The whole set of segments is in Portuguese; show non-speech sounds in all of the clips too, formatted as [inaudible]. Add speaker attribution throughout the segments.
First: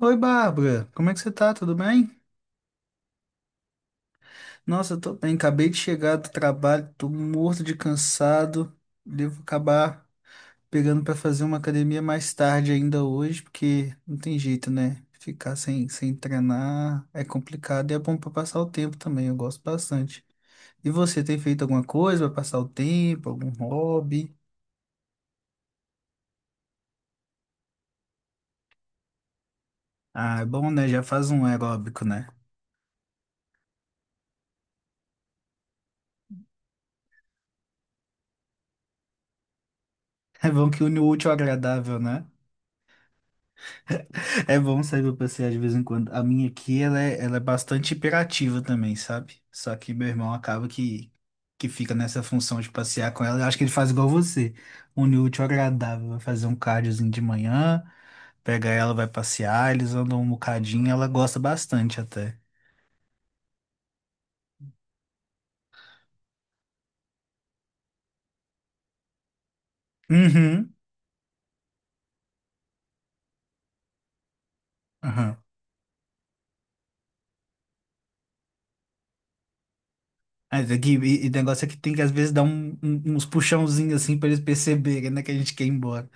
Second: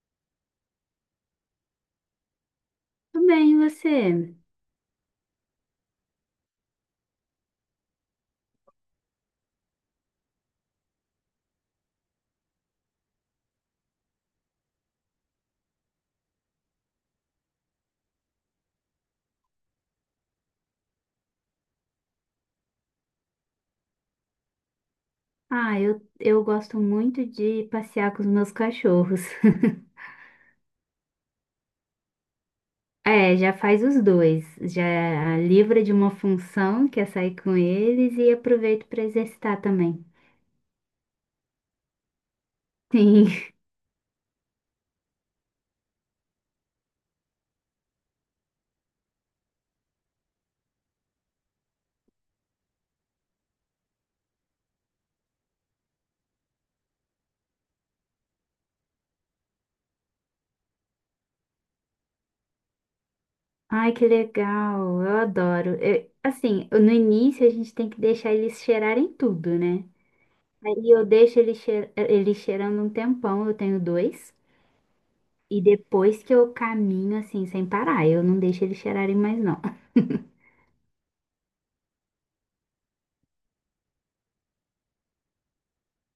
Speaker 1: Oi, Bárbara, como é que você tá? Tudo bem?
Speaker 2: Tudo bem, e você?
Speaker 1: Nossa, eu tô bem, acabei de chegar do trabalho, tô morto de cansado. Devo acabar pegando pra fazer uma academia mais tarde ainda hoje, porque não tem jeito, né? Ficar sem treinar é complicado e é bom pra passar o tempo também, eu gosto bastante. E você tem feito alguma coisa pra passar o tempo, algum hobby?
Speaker 2: Ah, eu gosto muito de passear com os meus cachorros. [laughs]
Speaker 1: Ah, é bom, né? Já faz um aeróbico, né? [laughs]
Speaker 2: É, já faz os dois. Já livra de uma função, que é sair com eles, e aproveito para exercitar também.
Speaker 1: É bom que une o útil ao agradável, né?
Speaker 2: Sim. [laughs]
Speaker 1: É bom sair pra passear de vez em quando. A minha aqui, ela é bastante hiperativa também, sabe? Só que meu irmão acaba que fica nessa função de passear com ela. Eu acho que ele faz igual você. Une o útil ao agradável. Vai fazer um cardiozinho de manhã, pega ela, vai passear, eles andam um bocadinho, ela gosta bastante até.
Speaker 2: Ai, que legal. Eu adoro. Eu- assim, no início a gente tem que deixar eles cheirarem tudo, né?
Speaker 1: Uhum,
Speaker 2: Aí eu deixo eles cheirando um tempão, eu tenho dois.
Speaker 1: aham.
Speaker 2: E depois que eu caminho assim, sem parar, eu não deixo eles cheirarem mais, não. [laughs]
Speaker 1: E o negócio é que tem que às vezes dar uns puxãozinhos assim pra eles perceberem, né, que a gente quer ir embora.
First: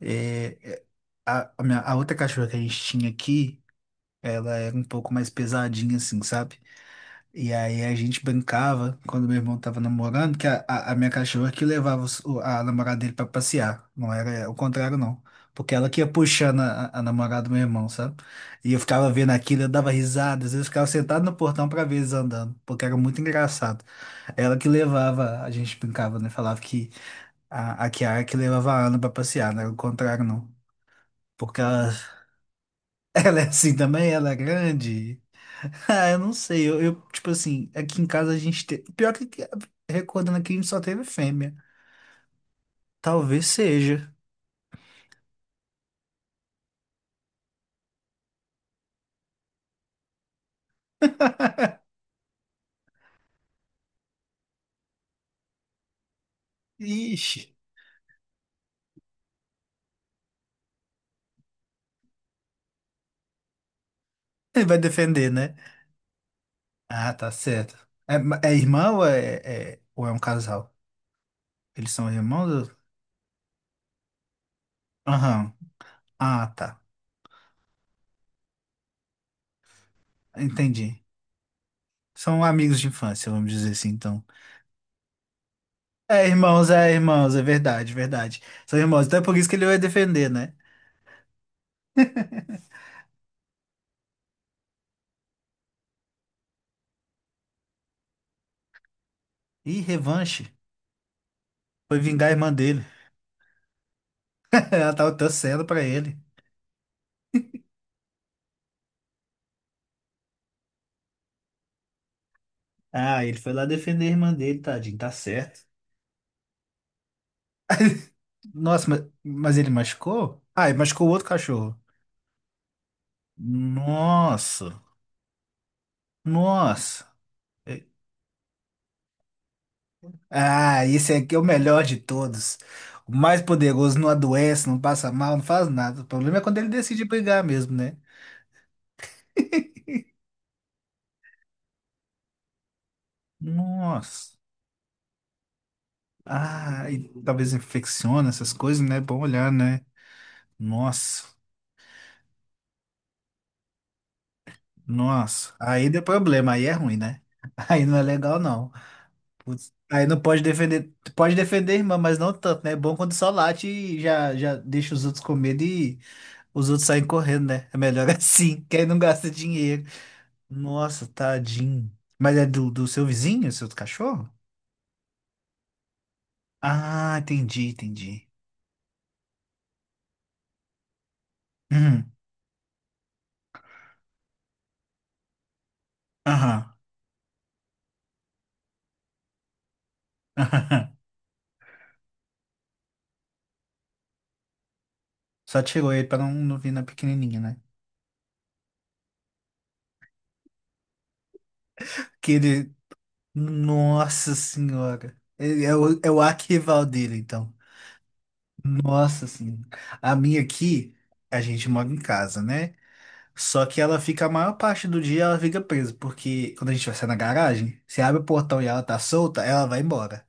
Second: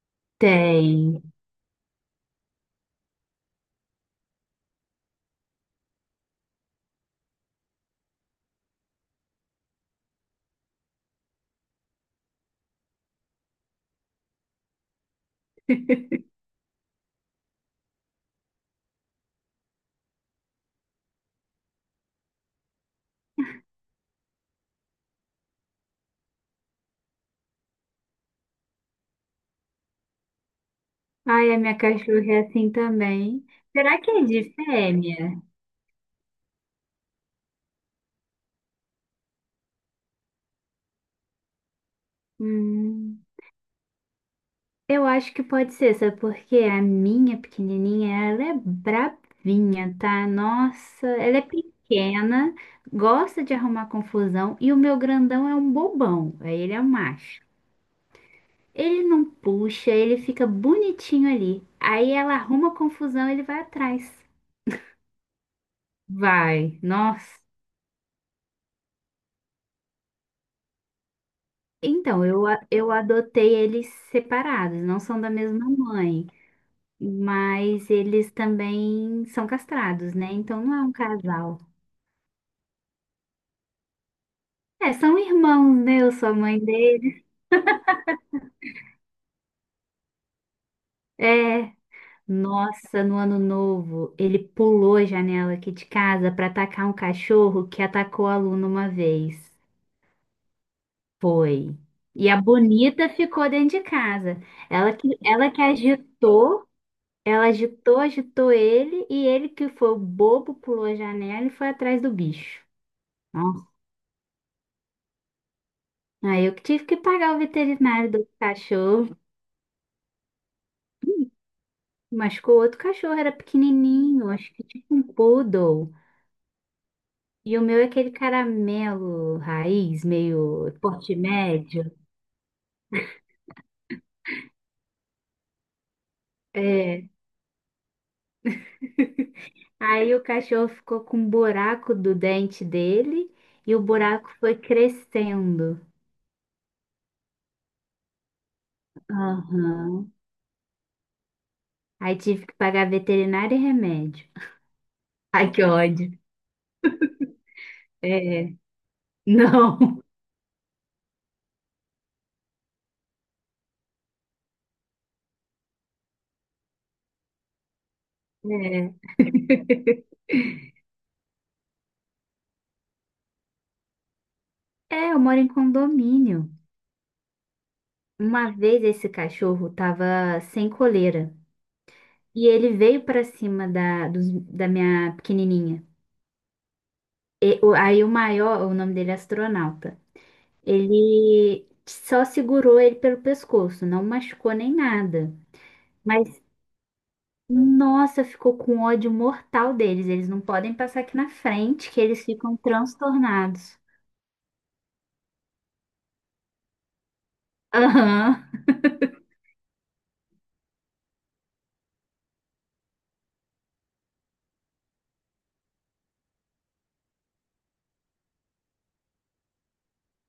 Speaker 1: É, é,
Speaker 2: Tem.
Speaker 1: a a outra cachorra que a gente tinha aqui. Ela era um pouco mais pesadinha, assim, sabe? E aí a gente brincava, quando meu irmão tava namorando, que a minha cachorra que levava a namorada dele pra passear. Não era o contrário, não. Porque ela que ia puxando a namorada do meu irmão, sabe? E eu ficava vendo aquilo, eu dava risada, às vezes eu ficava sentado no portão pra ver eles andando, porque era muito engraçado. Ela que levava, a gente brincava, né? Falava que a Kiara que levava a Ana pra passear, não era o contrário, não.
Speaker 2: Ai, a
Speaker 1: Porque
Speaker 2: minha
Speaker 1: ela,
Speaker 2: cachorra é assim
Speaker 1: [laughs] ela
Speaker 2: também.
Speaker 1: é assim
Speaker 2: Será que
Speaker 1: também,
Speaker 2: é
Speaker 1: ela é
Speaker 2: de
Speaker 1: grande.
Speaker 2: fêmea?
Speaker 1: Ah, eu não sei. Tipo assim, aqui em casa a gente tem. Recordando aqui, a gente só teve fêmea.
Speaker 2: Hum,
Speaker 1: Talvez seja.
Speaker 2: eu acho que pode ser, sabe porque a minha pequenininha, ela é bravinha, tá? Nossa, ela é pequena, gosta de arrumar confusão e o meu grandão é um bobão, aí ele é um
Speaker 1: Ixi.
Speaker 2: macho. Ele não puxa, ele fica bonitinho ali. Aí ela arruma confusão, ele vai atrás.
Speaker 1: Ele vai defender, né?
Speaker 2: Vai,
Speaker 1: Ah, tá
Speaker 2: nossa.
Speaker 1: certo. É irmã ou é um casal? Eles são
Speaker 2: Então,
Speaker 1: irmãos? Ou-
Speaker 2: eu adotei eles separados, não são da
Speaker 1: aham.
Speaker 2: mesma mãe.
Speaker 1: Ah, tá.
Speaker 2: Mas eles também são castrados, né? Então não é um
Speaker 1: Entendi.
Speaker 2: casal.
Speaker 1: São amigos de infância, vamos dizer assim, então.
Speaker 2: É, são irmãos, né? Eu
Speaker 1: É,
Speaker 2: sou a mãe
Speaker 1: irmãos, é,
Speaker 2: dele.
Speaker 1: irmãos, é verdade, verdade. São irmãos. Então é por isso que ele vai defender, né?
Speaker 2: É.
Speaker 1: [laughs]
Speaker 2: Nossa, no ano novo, ele pulou a janela aqui de casa para atacar um cachorro que atacou a Luna uma vez.
Speaker 1: Ih, revanche.
Speaker 2: Foi.
Speaker 1: Foi vingar
Speaker 2: E
Speaker 1: a
Speaker 2: a
Speaker 1: irmã dele.
Speaker 2: Bonita ficou dentro de casa.
Speaker 1: [laughs] Ela
Speaker 2: Ela que,
Speaker 1: tava
Speaker 2: ela que
Speaker 1: torcendo pra ele.
Speaker 2: agitou, ela agitou, agitou ele, e ele que foi o bobo, pulou a janela e foi atrás do bicho.
Speaker 1: Ah, ele foi lá defender a irmã dele, tadinho, tá certo.
Speaker 2: Aí eu que tive que pagar o veterinário do
Speaker 1: Nossa,
Speaker 2: cachorro.
Speaker 1: mas ele machucou? Ah, ele machucou o outro cachorro.
Speaker 2: Machucou o outro cachorro, era pequenininho, acho que
Speaker 1: Nossa,
Speaker 2: tipo um poodle.
Speaker 1: nossa.
Speaker 2: E o meu
Speaker 1: É-
Speaker 2: é aquele caramelo raiz, meio
Speaker 1: ah, esse
Speaker 2: porte
Speaker 1: aqui é o melhor
Speaker 2: médio.
Speaker 1: de todos. O mais poderoso, não adoece, não passa mal, não faz nada. O problema é quando ele decide
Speaker 2: É.
Speaker 1: brigar mesmo, né? [laughs]
Speaker 2: Aí o cachorro ficou com um buraco do dente dele e o buraco
Speaker 1: Nossa.
Speaker 2: foi crescendo.
Speaker 1: Ah, e talvez infecciona essas coisas, né? Bom olhar, né?
Speaker 2: Aham.
Speaker 1: Nossa,
Speaker 2: Aí tive que pagar veterinário e remédio. Ai,
Speaker 1: nossa. Nossa.
Speaker 2: que
Speaker 1: Aí deu
Speaker 2: ódio.
Speaker 1: problema, aí é ruim, né? [laughs] Aí não é legal,
Speaker 2: É.
Speaker 1: não. Putz,
Speaker 2: Não.
Speaker 1: aí não pode defender, tu pode defender a irmã, mas não tanto, né? É bom quando só late e já deixa os outros com medo e os outros saem correndo, né? É melhor [laughs] assim, que aí não
Speaker 2: É.
Speaker 1: gasta dinheiro. Nossa, tadinho. Mas é do, do seu vizinho, seu cachorro?
Speaker 2: É, eu moro em condomínio.
Speaker 1: Ah, entendi, entendi.
Speaker 2: Uma vez esse cachorro tava sem coleira
Speaker 1: Uhum,
Speaker 2: e ele veio pra cima da minha pequenininha.
Speaker 1: aham.
Speaker 2: Aí o maior, o nome dele é Astronauta, ele só segurou ele pelo pescoço, não machucou nem nada.
Speaker 1: [laughs] Só tirou ele pra
Speaker 2: Mas,
Speaker 1: não vir na pequenininha, né?
Speaker 2: nossa, ficou com ódio mortal deles. Eles não podem passar aqui na frente, que eles
Speaker 1: Que
Speaker 2: ficam
Speaker 1: ele...
Speaker 2: transtornados.
Speaker 1: Nossa senhora. Ele é é o arquival dele, então.
Speaker 2: Aham.
Speaker 1: Nossa senhora. A minha aqui, a gente mora em casa, né? Só que ela fica a maior parte do dia, ela fica presa, porque quando a gente vai sair na garagem, você abre o portão e ela tá solta, ela vai embora.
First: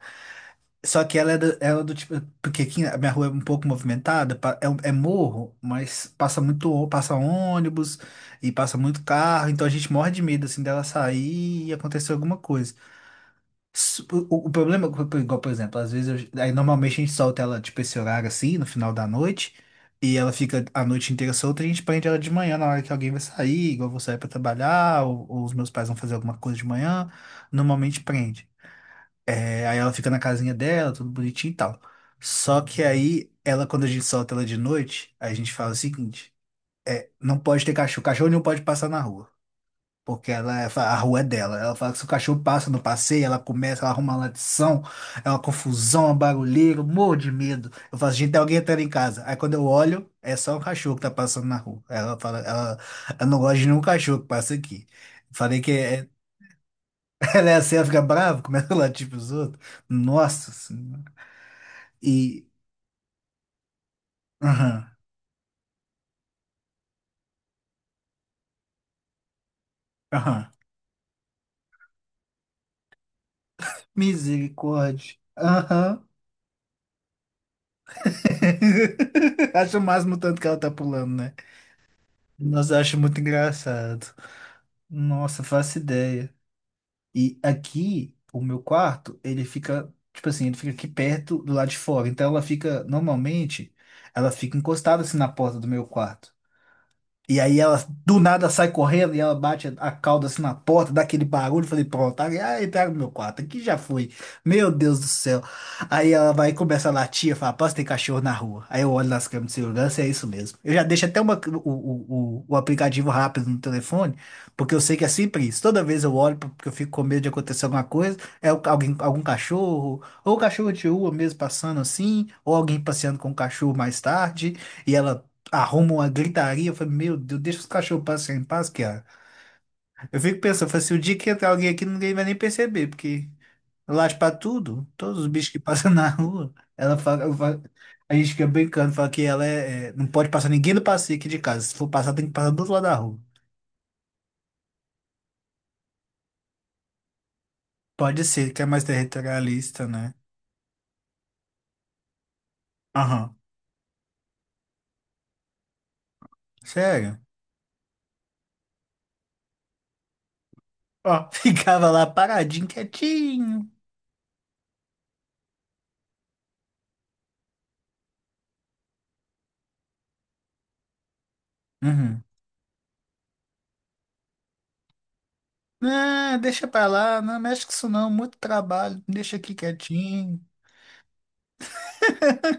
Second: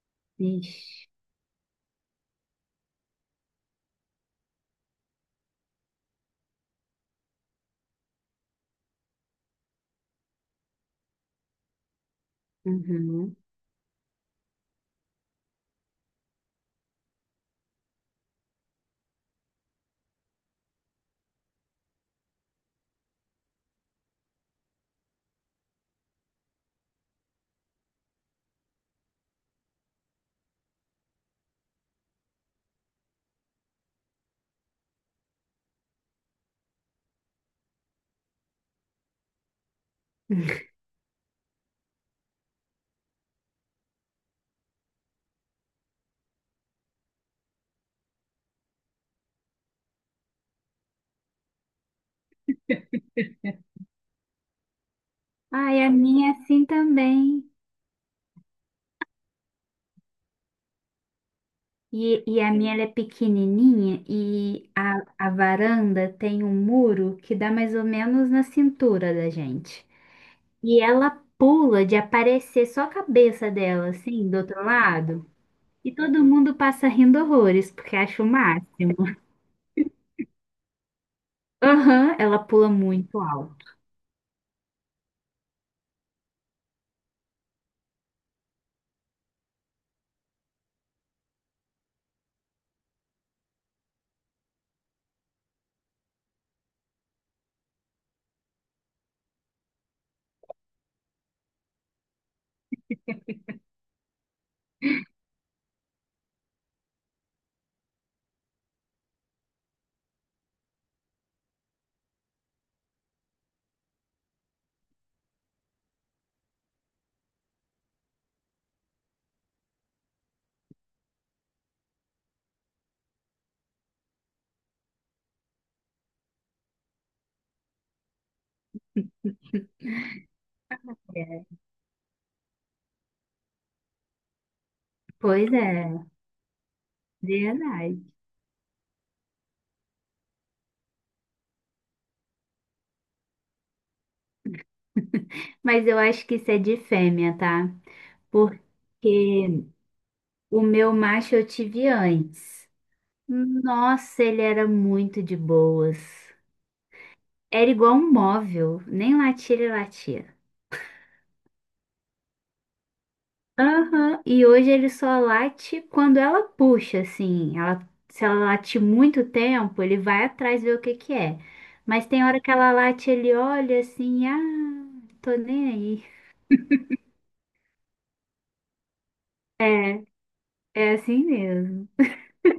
Speaker 1: Só
Speaker 2: Vixe.
Speaker 1: que ela é do tipo, porque aqui a minha rua é um pouco movimentada, é, é morro, mas passa muito, passa ônibus e passa muito carro, então a gente morre de medo assim dela sair e acontecer alguma coisa.
Speaker 2: Uhum.
Speaker 1: S- o problema, igual, por exemplo, às vezes, aí normalmente a gente solta ela, tipo, esse horário assim, no final da noite, e ela fica a noite inteira solta, e a gente prende ela de manhã, na hora que alguém vai sair, igual eu vou sair pra trabalhar, ou os meus pais vão fazer alguma coisa de manhã, normalmente prende. É, aí ela fica na casinha dela, tudo bonitinho e tal. Só que aí, ela, quando a gente solta ela de noite, a gente fala o seguinte, não pode ter cachorro, cachorro não pode passar na rua. Porque
Speaker 2: [laughs]
Speaker 1: a rua é dela. Ela fala que se o cachorro passa no passeio, ela começa, ela arruma uma latição, é uma confusão, uma barulheira, eu morro de medo. Eu falo, gente, tem alguém entrando em casa. Aí quando eu olho, é só um cachorro que tá passando na rua. Ela fala, ela não gosta de nenhum cachorro que passa aqui. Falei que
Speaker 2: Ai, a
Speaker 1: é-
Speaker 2: minha é assim
Speaker 1: [laughs]
Speaker 2: também.
Speaker 1: Ela é assim, ela fica brava, começa a latir pros outros. Nossa Senhora.
Speaker 2: E
Speaker 1: E.
Speaker 2: a minha ela é pequenininha e
Speaker 1: Aham,
Speaker 2: a varanda tem um muro que dá mais ou menos na cintura da gente.
Speaker 1: aham.
Speaker 2: E ela pula de aparecer só a cabeça dela, assim, do outro
Speaker 1: Misericórdia.
Speaker 2: lado. E
Speaker 1: Aham.
Speaker 2: todo mundo passa rindo horrores, porque acha o máximo. [laughs]
Speaker 1: [laughs] Acho o máximo o tanto que ela tá pulando, né?
Speaker 2: Aham, ela pula
Speaker 1: Nossa, eu acho muito
Speaker 2: muito alto.
Speaker 1: engraçado. Nossa, faço ideia. E aqui, o meu quarto, ele fica, tipo assim, ele fica aqui perto do lado de fora. Então ela fica, normalmente, ela fica encostada assim na porta do meu quarto. E aí ela do nada sai correndo e ela bate a cauda assim na porta, dá aquele barulho. Eu falei, pronto, aí entraram no meu quarto, aqui já foi. Meu Deus do céu. Aí ela vai e começa a latir, fala, posso ter cachorro na rua. Aí eu olho nas câmeras de segurança e é isso mesmo. Eu já deixo até uma, o aplicativo rápido no telefone, porque eu sei que é sempre isso. Toda vez eu olho, porque eu fico com medo de acontecer alguma coisa, é alguém, algum cachorro, ou cachorro de rua mesmo passando assim, ou alguém passeando com o cachorro mais tarde. E ela arruma uma gritaria. Eu falei, meu Deus, deixa os cachorros passarem em paz, cara. Eu fico pensando, eu falei, se o dia que
Speaker 2: É,
Speaker 1: entrar alguém aqui, ninguém vai nem perceber, porque late pra tudo, todos os bichos
Speaker 2: pois
Speaker 1: que
Speaker 2: é,
Speaker 1: passam [laughs] na rua,
Speaker 2: verdade.
Speaker 1: a gente fica brincando, fala que ela não pode passar ninguém do passeio aqui de casa. Se for passar, tem que passar do outro lado da rua.
Speaker 2: Mas eu acho que isso é de fêmea, tá?
Speaker 1: Pode ser, que é mais
Speaker 2: Porque
Speaker 1: territorialista, né?
Speaker 2: o meu macho eu tive antes.
Speaker 1: Aham.
Speaker 2: Nossa, ele era muito de boas.
Speaker 1: Sério?
Speaker 2: Era igual um móvel, nem latia ele latia.
Speaker 1: Ó, [laughs] ficava lá paradinho, quietinho.
Speaker 2: Aham, e hoje ele só late quando ela puxa, assim. Ela, se ela late muito tempo, ele vai atrás ver o que que é. Mas
Speaker 1: Uhum.
Speaker 2: tem hora que ela late, ele olha assim, ah, tô nem aí.
Speaker 1: Não, deixa pra lá, não mexe com isso não, muito trabalho, deixa aqui
Speaker 2: É,
Speaker 1: quietinho.
Speaker 2: é assim mesmo.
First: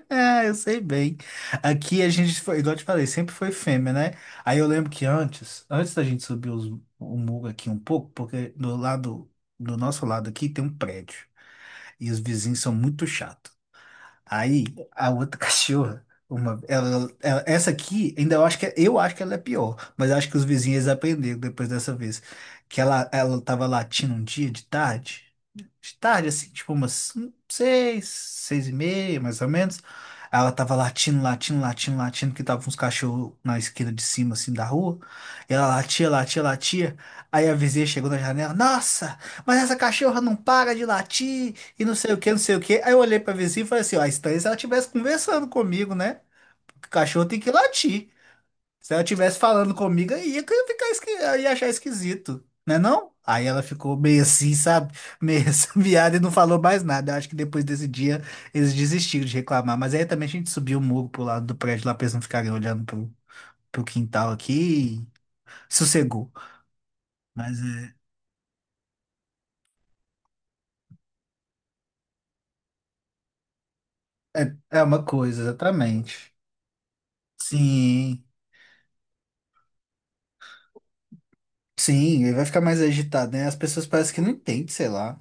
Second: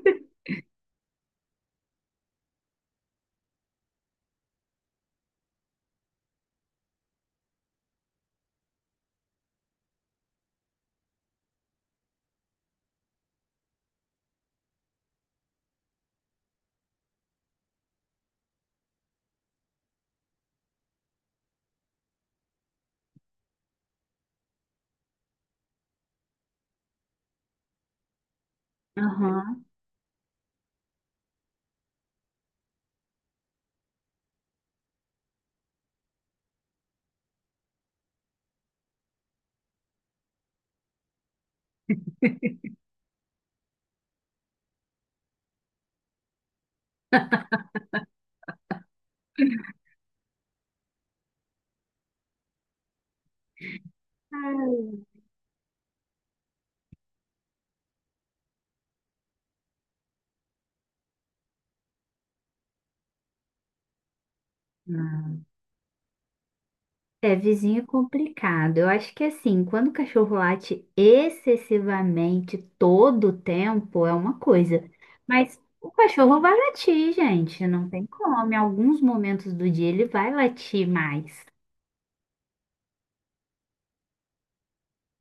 Speaker 1: É, eu sei bem. Aqui a gente foi, igual eu te falei, sempre foi fêmea, né? Aí eu lembro que antes da gente subir o muro aqui um pouco, porque do lado, do nosso lado aqui tem um prédio e os vizinhos são muito chatos. Aí a outra [laughs] cachorra, uma, essa aqui, ainda eu acho que é, eu acho que ela é pior, mas eu acho que os vizinhos aprenderam depois dessa vez que ela tava latindo um dia de tarde, assim, tipo umas 6h30, mais ou
Speaker 2: Aham.
Speaker 1: menos. Aí ela tava latindo, latindo, latindo, latindo, que tava uns cachorros na esquina de cima, assim, da rua. E ela latia, latia, latia. Aí a vizinha chegou na janela, nossa, mas essa cachorra não para de latir, e não sei o que, não sei o que. Aí eu olhei pra vizinha e falei assim, ó, a estranha se ela estivesse conversando comigo, né? Porque o cachorro tem que latir. Se ela estivesse falando comigo, aí ia ficar esqui... eu ia achar esquisito, né não? Aí ela ficou meio assim, sabe? Meio [laughs] essa e não falou mais nada. Eu acho que depois desse dia eles desistiram de reclamar. Mas aí também a gente subiu o muro pro lado do prédio lá pra eles não ficarem olhando pro, pro quintal aqui e sossegou.
Speaker 2: É,
Speaker 1: Mas
Speaker 2: vizinho é
Speaker 1: é,
Speaker 2: complicado. Eu acho que assim, quando o cachorro late excessivamente todo o tempo é uma
Speaker 1: é, é
Speaker 2: coisa,
Speaker 1: uma coisa,
Speaker 2: mas o
Speaker 1: exatamente.
Speaker 2: cachorro vai latir, gente, não tem
Speaker 1: Sim,
Speaker 2: como. Em alguns momentos do dia ele vai latir mais,
Speaker 1: sim, ele vai ficar mais agitado, né? As pessoas parecem que não entendem, sei lá.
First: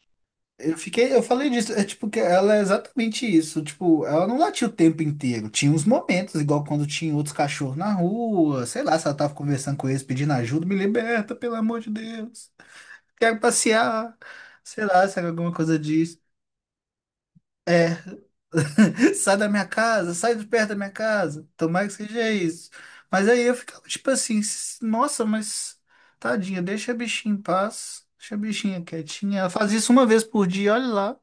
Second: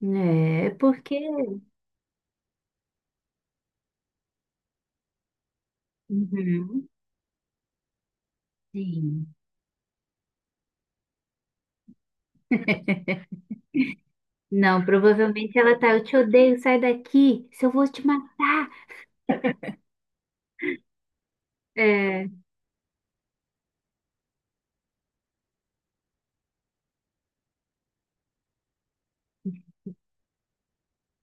Speaker 2: né?
Speaker 1: Eu fiquei,
Speaker 2: Porque.
Speaker 1: eu falei disso, é tipo que ela é exatamente isso, tipo, ela não latia o tempo inteiro. Tinha uns momentos, igual quando
Speaker 2: Uhum,
Speaker 1: tinha outros cachorros na rua, sei lá, se ela
Speaker 2: sim.
Speaker 1: tava conversando com eles pedindo ajuda, me liberta, pelo amor de Deus. Quero passear. Sei
Speaker 2: Não,
Speaker 1: lá, se era alguma
Speaker 2: provavelmente
Speaker 1: coisa
Speaker 2: ela tá, eu te
Speaker 1: disso.
Speaker 2: odeio, sai daqui, se eu vou
Speaker 1: É,
Speaker 2: te matar.
Speaker 1: [laughs] sai da minha casa, sai de perto da minha casa. Tomara que
Speaker 2: É,
Speaker 1: seja isso. Mas aí eu ficava tipo assim, nossa, mas tadinha, deixa a bichinha em paz, deixa a bichinha quietinha. Ela faz isso uma vez por dia, olha lá.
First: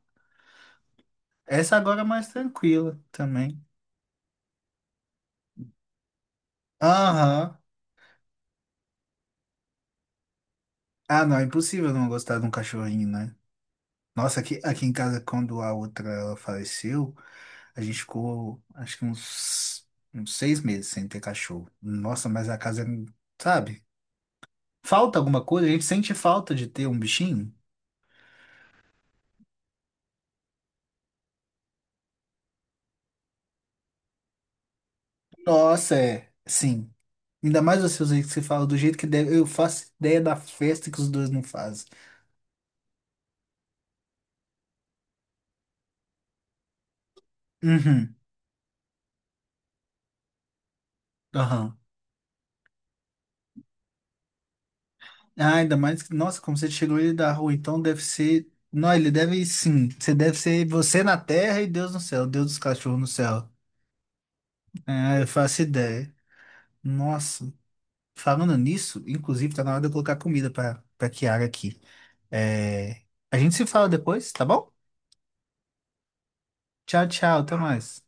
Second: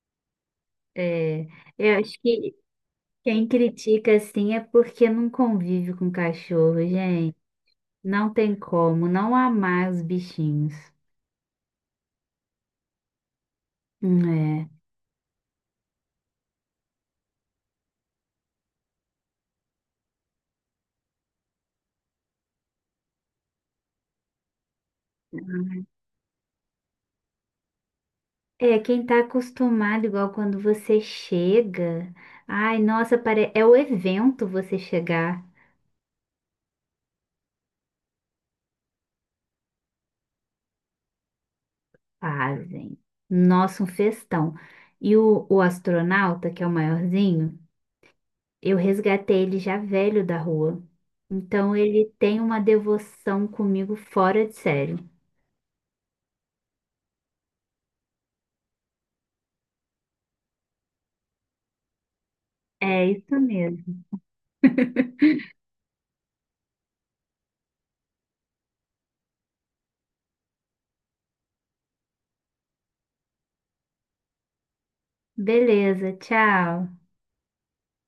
Speaker 2: é,
Speaker 1: Essa
Speaker 2: eu
Speaker 1: agora é
Speaker 2: acho
Speaker 1: mais
Speaker 2: que
Speaker 1: tranquila
Speaker 2: quem
Speaker 1: também.
Speaker 2: critica assim é porque não convive com cachorro, gente.
Speaker 1: Aham.
Speaker 2: Não tem como não amar os bichinhos.
Speaker 1: Ah, não, é impossível não gostar de um cachorrinho, né? Nossa, aqui,
Speaker 2: É.
Speaker 1: aqui em casa, quando a outra ela faleceu, a gente ficou, acho que uns, uns 6 meses sem ter cachorro. Nossa, mas a casa, sabe? Falta alguma coisa, a gente sente falta de ter um bichinho.
Speaker 2: É, quem tá acostumado, igual quando você chega. Ai, nossa, pare... é o evento você chegar.
Speaker 1: Nossa, é, sim. Ainda mais vocês aí que você fala do jeito que deve, eu faço ideia da festa que os dois não fazem.
Speaker 2: Fazem. Nossa, um festão. E o Astronauta, que é o maiorzinho,
Speaker 1: Uhum.
Speaker 2: eu resgatei ele já velho da rua. Então
Speaker 1: Aham.
Speaker 2: ele tem uma devoção comigo fora de sério.
Speaker 1: Ah, ainda mais que, nossa, como você tirou ele da rua, então deve ser. Não, ele deve sim. Você deve ser você na terra e Deus no céu, Deus dos cachorros
Speaker 2: É
Speaker 1: no
Speaker 2: isso
Speaker 1: céu.
Speaker 2: mesmo.
Speaker 1: Ah, eu faço ideia. Nossa, falando nisso, inclusive tá na hora de eu colocar comida pra Kiara aqui. É... A gente se fala depois, tá bom?
Speaker 2: Beleza, tchau.
Speaker 1: Tchau, tchau, até mais.